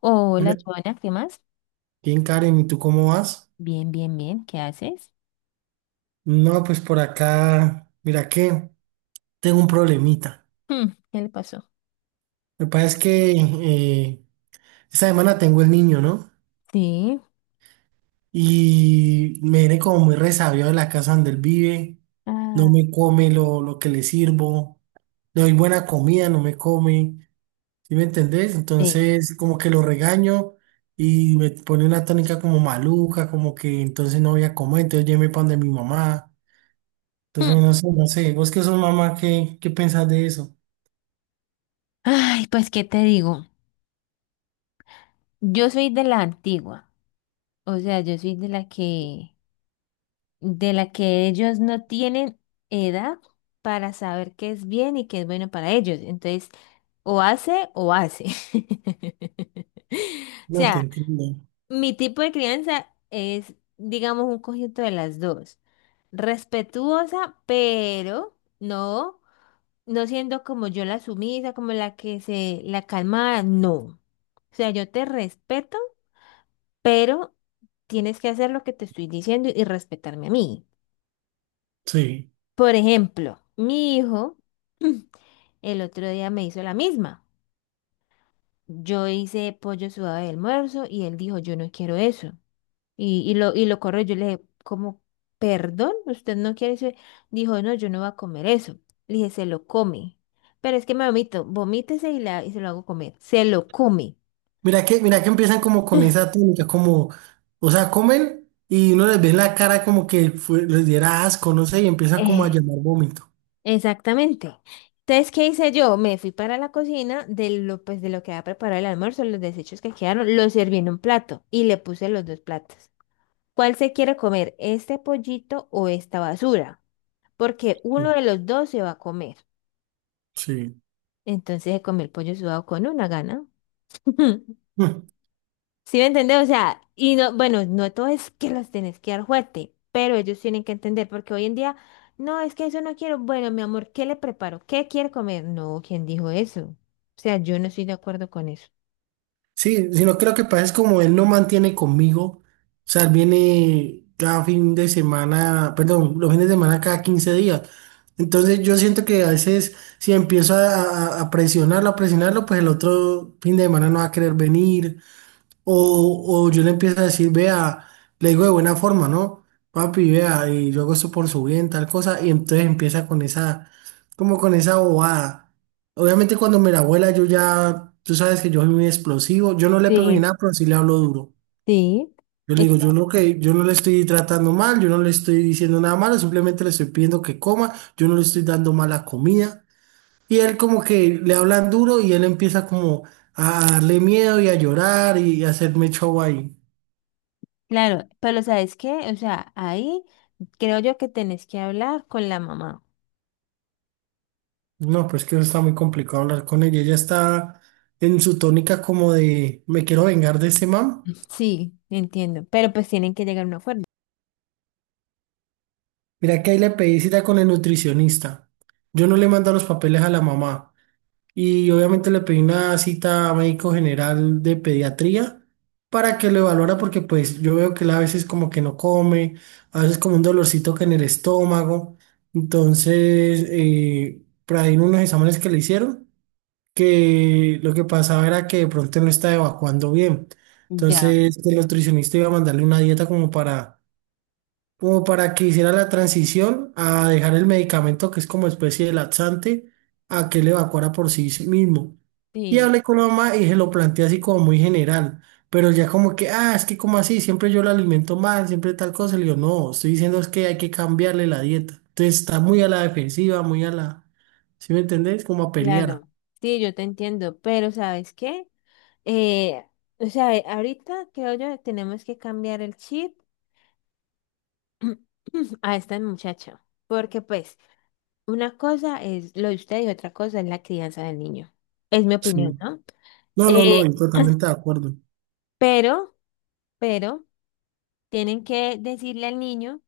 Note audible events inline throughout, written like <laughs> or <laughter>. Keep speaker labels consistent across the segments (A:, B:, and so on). A: Hola,
B: Hola,
A: Joana, ¿qué más?
B: bien, Karen, ¿y tú cómo vas?
A: Bien, bien, bien, ¿qué haces?
B: No, pues por acá, mira que tengo un problemita.
A: ¿Qué le pasó?
B: Lo que pasa es que esta semana tengo el niño, ¿no?
A: Sí.
B: Y me viene como muy resabiado de la casa donde él vive. No
A: Ah,
B: me come lo que le sirvo. Le doy buena comida, no me come. ¿Sí me entendés?
A: sí.
B: Entonces, como que lo regaño y me pone una tónica como maluca, como que entonces no voy a comer, entonces ya pan de mi mamá.
A: Hmm,
B: Entonces, no sé, vos que sos mamá, ¿qué pensás de eso?
A: Ay, pues, ¿qué te digo? Yo soy de la antigua, o sea, yo soy de la que ellos no tienen edad para saber qué es bien y qué es bueno para ellos. Entonces, o hace o hace. <laughs> O
B: No te
A: sea,
B: entiendo.
A: mi tipo de crianza es, digamos, un conjunto de las dos. Respetuosa, pero no, no siendo como yo la sumisa, como la que se, la calmada, no. O sea, yo te respeto, pero tienes que hacer lo que te estoy diciendo y respetarme a mí.
B: Sí.
A: Por ejemplo, mi hijo <clears throat> el otro día me hizo la misma. Yo hice pollo sudado de almuerzo y él dijo, yo no quiero eso. Y lo corrió. Yo le dije, ¿cómo? ¿Perdón? ¿Usted no quiere eso? Dijo, no, yo no voy a comer eso. Le dije, se lo come. Pero es que me vomito. Vomítese y, la, y se lo hago comer. Se lo come.
B: Mira que empiezan como con esa técnica, como, o sea, comen y uno les ve la cara como que les diera asco, no sé, y empieza como a
A: Eh,
B: llamar vómito.
A: Exactamente. Entonces, ¿qué hice yo? Me fui para la cocina de lo, pues, de lo que había preparado el almuerzo, los desechos que quedaron, los serví en un plato y le puse los dos platos. ¿Cuál se quiere comer? ¿Este pollito o esta basura? Porque uno
B: Sí.
A: de los dos se va a comer.
B: Sí.
A: Entonces se comió el pollo sudado con una gana. <laughs>
B: <laughs>
A: ¿Sí me entiendes? O sea, y no, bueno, no todo es que los tenés que dar fuerte, pero ellos tienen que entender, porque hoy en día, no, es que eso no quiero. Bueno, mi amor, ¿qué le preparo? ¿Qué quiere comer? No, ¿quién dijo eso? O sea, yo no estoy de acuerdo con eso.
B: Sí, sino creo que pasa es como él no mantiene conmigo, o sea, él viene cada fin de semana, perdón, los fines de semana cada 15 días. Entonces yo siento que a veces si empiezo a presionarlo, a presionarlo, pues el otro fin de semana no va a querer venir, o yo le empiezo a decir, vea, le digo de buena forma, ¿no? Papi, vea, y yo hago esto por su bien, tal cosa, y entonces empieza con esa, como con esa bobada. Obviamente cuando me la abuela, yo ya, tú sabes que yo soy muy explosivo, yo no le pego ni
A: Sí,
B: nada, pero sí le hablo duro.
A: sí,
B: Yo le
A: es
B: digo,
A: que,
B: yo no le estoy tratando mal, yo no le estoy diciendo nada malo, simplemente le estoy pidiendo que coma, yo no le estoy dando mala comida. Y él como que le hablan duro y él empieza como a darle miedo y a llorar y a hacerme show ahí.
A: claro, pero ¿sabes qué? O sea, ahí creo yo que tenés que hablar con la mamá.
B: No, pues que eso está muy complicado hablar con ella. Ella está en su tónica como de me quiero vengar de ese man.
A: <laughs> Sí, entiendo, pero pues tienen que llegar a un acuerdo.
B: Mira que ahí le pedí cita con el nutricionista. Yo no le mando los papeles a la mamá. Y obviamente le pedí una cita a médico general de pediatría para que lo evaluara porque pues yo veo que él a veces como que no come, a veces como un dolorcito que en el estómago. Entonces, por ahí en unos exámenes que le hicieron, que lo que pasaba era que de pronto no estaba evacuando bien.
A: Ya,
B: Entonces el nutricionista iba a mandarle una dieta como para, como para que hiciera la transición a dejar el medicamento que es como especie de laxante a que él evacuara por sí mismo. Y
A: sí,
B: hablé con la mamá y se lo planteé así como muy general, pero ya como que, ah, es que como así, siempre yo lo alimento mal, siempre tal cosa. Le digo, no, estoy diciendo es que hay que cambiarle la dieta. Entonces está muy a la defensiva, muy a la, ¿sí me entendés? Como a pelear.
A: claro, sí, yo te entiendo, pero ¿sabes qué? Eh, o sea, ahorita creo yo tenemos que cambiar el chip <clears throat> a esta muchacha, porque pues una cosa es lo de usted y otra cosa es la crianza del niño. Es mi opinión, ¿no?
B: No, no, no,
A: Eh,
B: y totalmente de acuerdo.
A: pero, pero tienen que decirle al niño,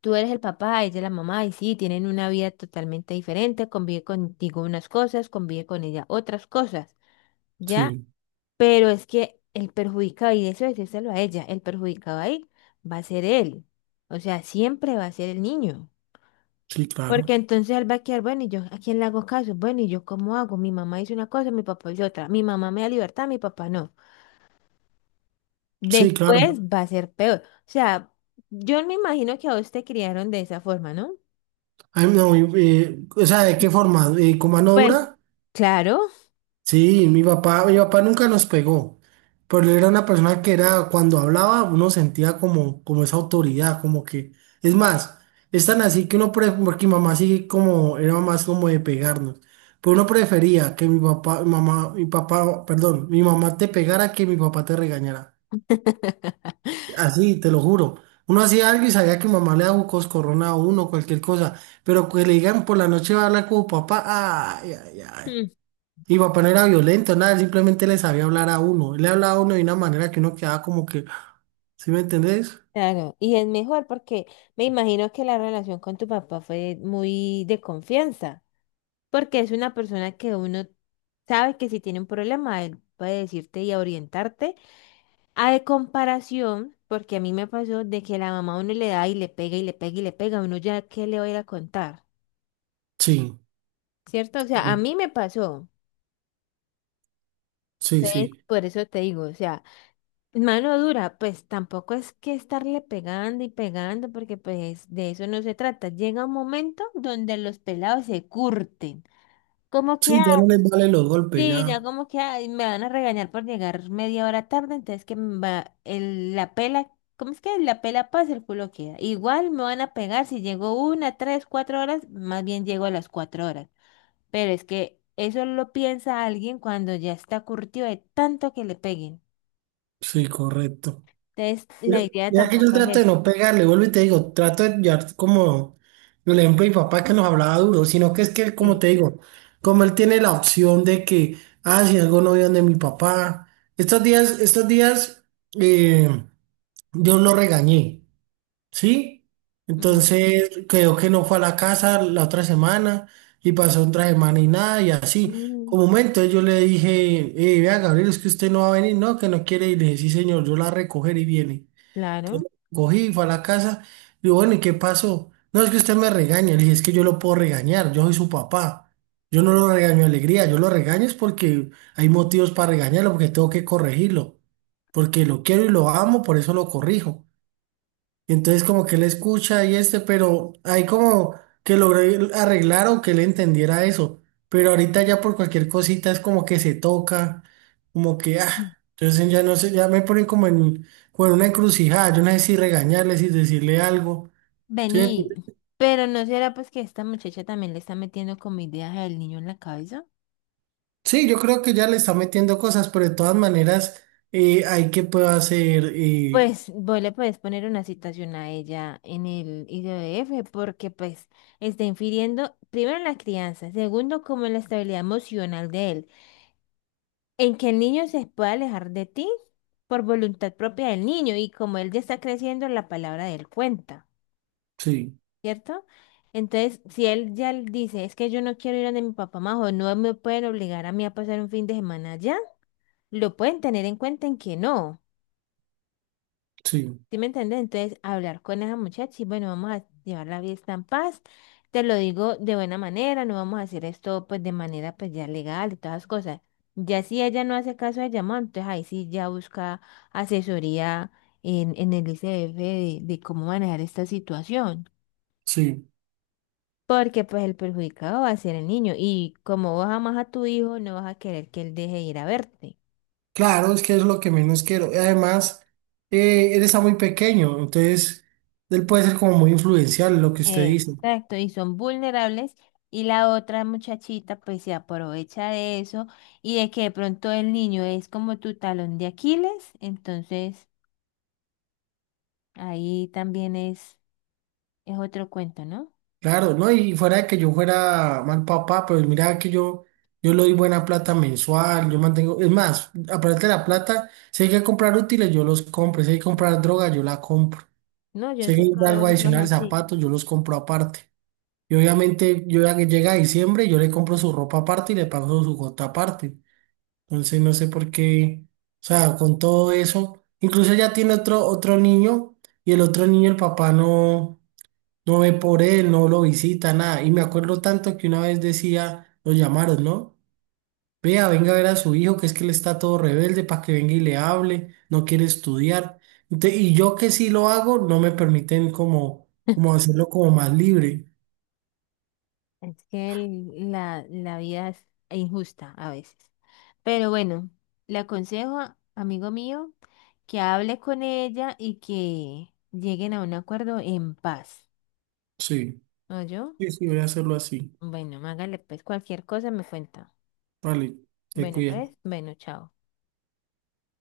A: tú eres el papá, ella es la mamá, y sí, tienen una vida totalmente diferente, convive contigo unas cosas, convive con ella otras cosas. Ya
B: Sí,
A: pero es que el perjudicado, y eso decírselo a ella, el perjudicado ahí va a ser él. O sea, siempre va a ser el niño.
B: sí,
A: Porque
B: claro.
A: entonces él va a quedar, bueno, ¿y yo a quién le hago caso? Bueno, ¿y yo cómo hago? Mi mamá hizo una cosa, mi papá hizo otra. Mi mamá me da libertad, mi papá no.
B: Sí, claro.
A: Después va a ser peor. O sea, yo me imagino que a vos te criaron de esa forma, ¿no?
B: Ay, no, o sea, ¿de qué forma? ¿Con mano
A: Pues,
B: dura?
A: claro.
B: Sí, mi papá nunca nos pegó, pero él era una persona que era, cuando hablaba, uno sentía como, como esa autoridad, como que, es más, es tan así que uno, porque mi mamá sí como, era más como de pegarnos, pero uno prefería que mi papá, mamá, mi papá, perdón, mi mamá te pegara que mi papá te regañara. Así, te lo juro. Uno hacía algo y sabía que mamá le daba un coscorrón a uno, cualquier cosa. Pero que le digan por la noche va a hablar con papá, ay, ay, ay.
A: Mm.
B: Y papá no era violento, nada, él simplemente le sabía hablar a uno. Él le hablaba a uno de una manera que uno quedaba como que, ¿sí me entendés?
A: Claro, y es mejor porque me imagino que la relación con tu papá fue muy de confianza. Porque es una persona que uno sabe que si tiene un problema, él puede decirte y orientarte. A de comparación, porque a mí me pasó de que la mamá a uno le da y le pega y le pega y le pega, uno ya qué le va a ir a contar,
B: Sí,
A: ¿cierto? O sea, a mí me pasó.
B: sí,
A: Entonces,
B: sí.
A: por eso te digo, o sea, mano dura, pues tampoco es que estarle pegando y pegando, porque pues de eso no se trata. Llega un momento donde los pelados se curten. Como que
B: Sí, ya no les vale los golpes,
A: sí, ya
B: ya.
A: como que ay, me van a regañar por llegar media hora tarde, entonces que me va el, la pela, ¿cómo es que la pela pasa, el culo queda? Igual me van a pegar si llego una, tres, cuatro horas, más bien llego a las cuatro horas. Pero es que eso lo piensa alguien cuando ya está curtido de tanto que le peguen.
B: Sí, correcto.
A: Entonces,
B: Yo-
A: la idea
B: Ya que yo
A: tampoco es
B: trato de
A: esa.
B: no pegarle, vuelvo y te digo, trato de llevar como el ejemplo de mi papá que nos hablaba duro, sino que es que, como
A: Sí.
B: te digo, como él tiene la opción de que, ah, si algo no veo de mi papá, estos días, eh, yo lo regañé, ¿sí?
A: Ujú.
B: Entonces, creo que no fue a la casa la otra semana y pasó otra semana y nada, y así.
A: Mm,
B: Como momento yo le dije, vea, Gabriel, es que usted no va a venir, no, que no quiere, y le dije, sí, señor, yo la recogeré y viene.
A: claro.
B: Entonces cogí, fue a la casa, digo, bueno, ¿y qué pasó? No, es que usted me regaña, le dije, es que yo lo puedo regañar, yo soy su papá. Yo no lo regaño de alegría, yo lo regaño es porque hay motivos para regañarlo, porque tengo que corregirlo, porque lo quiero y lo amo, por eso lo corrijo. Y entonces como que él escucha y este, pero hay como que logré arreglar o que él entendiera eso. Pero ahorita ya por cualquier cosita es como que se toca, como que, ah,
A: Mm.
B: entonces ya no sé, ya me ponen como en, como en una encrucijada, yo no sé si regañarle, si decirle algo. ¿Sí, me
A: Vení,
B: entiendes?
A: pero ¿no será pues que esta muchacha también le está metiendo como ideas al niño en la cabeza?
B: Sí, yo creo que ya le está metiendo cosas, pero de todas maneras hay que puedo hacer,
A: Pues vos le puedes poner una citación a ella en el IDF porque pues está infiriendo primero en la crianza, segundo como en la estabilidad emocional de él, en que el niño se pueda alejar de ti por voluntad propia del niño y como él ya está creciendo la palabra de él cuenta,
B: sí,
A: ¿cierto? Entonces, si él ya l- dice, es que yo no quiero ir donde mi papá más o no me pueden obligar a mí a pasar un fin de semana allá, lo pueden tener en cuenta en que no.
B: sí,
A: ¿Sí me entiendes? Entonces, hablar con esa muchacha y bueno, vamos a llevar la fiesta en paz. Te lo digo de buena manera, no vamos a hacer esto pues de manera pues ya legal y todas las cosas. Ya si ella no hace caso de llamado, entonces ahí sí ya busca asesoría en el ICF de cómo manejar esta situación.
B: sí.
A: Porque pues el perjudicado va a ser el niño y como vos amas a tu hijo, no vas a querer que él deje de ir a verte.
B: Claro, es que es lo que menos quiero. Y además, él está muy pequeño, entonces él puede ser como muy influencial en lo que usted dice.
A: Exacto, y son vulnerables y la otra muchachita pues se aprovecha de eso y de que de pronto el niño es como tu talón de Aquiles, entonces ahí también es otro cuento, ¿no?
B: Claro, ¿no? Y fuera de que yo fuera mal papá, pues yo le doy buena plata mensual, yo mantengo, es más, aparte de la plata, si hay que comprar útiles, yo los compro, si hay que comprar droga, yo la compro,
A: No, yo
B: si hay
A: sé
B: que
A: que
B: comprar algo
A: vos sos
B: adicional,
A: así.
B: zapatos, yo los compro aparte. Y obviamente yo ya que llega diciembre, yo le compro su ropa aparte y le pago su gota aparte. Entonces no sé por qué, o sea, con todo eso, incluso ella tiene otro niño y el otro niño el papá no, no ve por él, no lo visita, nada. Y me acuerdo tanto que una vez decía, lo llamaron, ¿no? Vea, venga a ver a su hijo, que es que él está todo rebelde para que venga y le hable, no quiere estudiar. Y yo que sí lo hago, no me permiten como, como
A: <laughs>
B: hacerlo como más libre.
A: Es que el- la vida es injusta a veces. Pero bueno, le aconsejo, amigo mío, que hable con ella y que lleguen a un acuerdo en paz.
B: Sí,
A: ¿No yo?
B: sí, sí, voy a hacerlo así.
A: Bueno, hágale, pues cualquier cosa me cuenta.
B: Vale, te
A: Bueno, pues,
B: cuidas.
A: bueno, chao.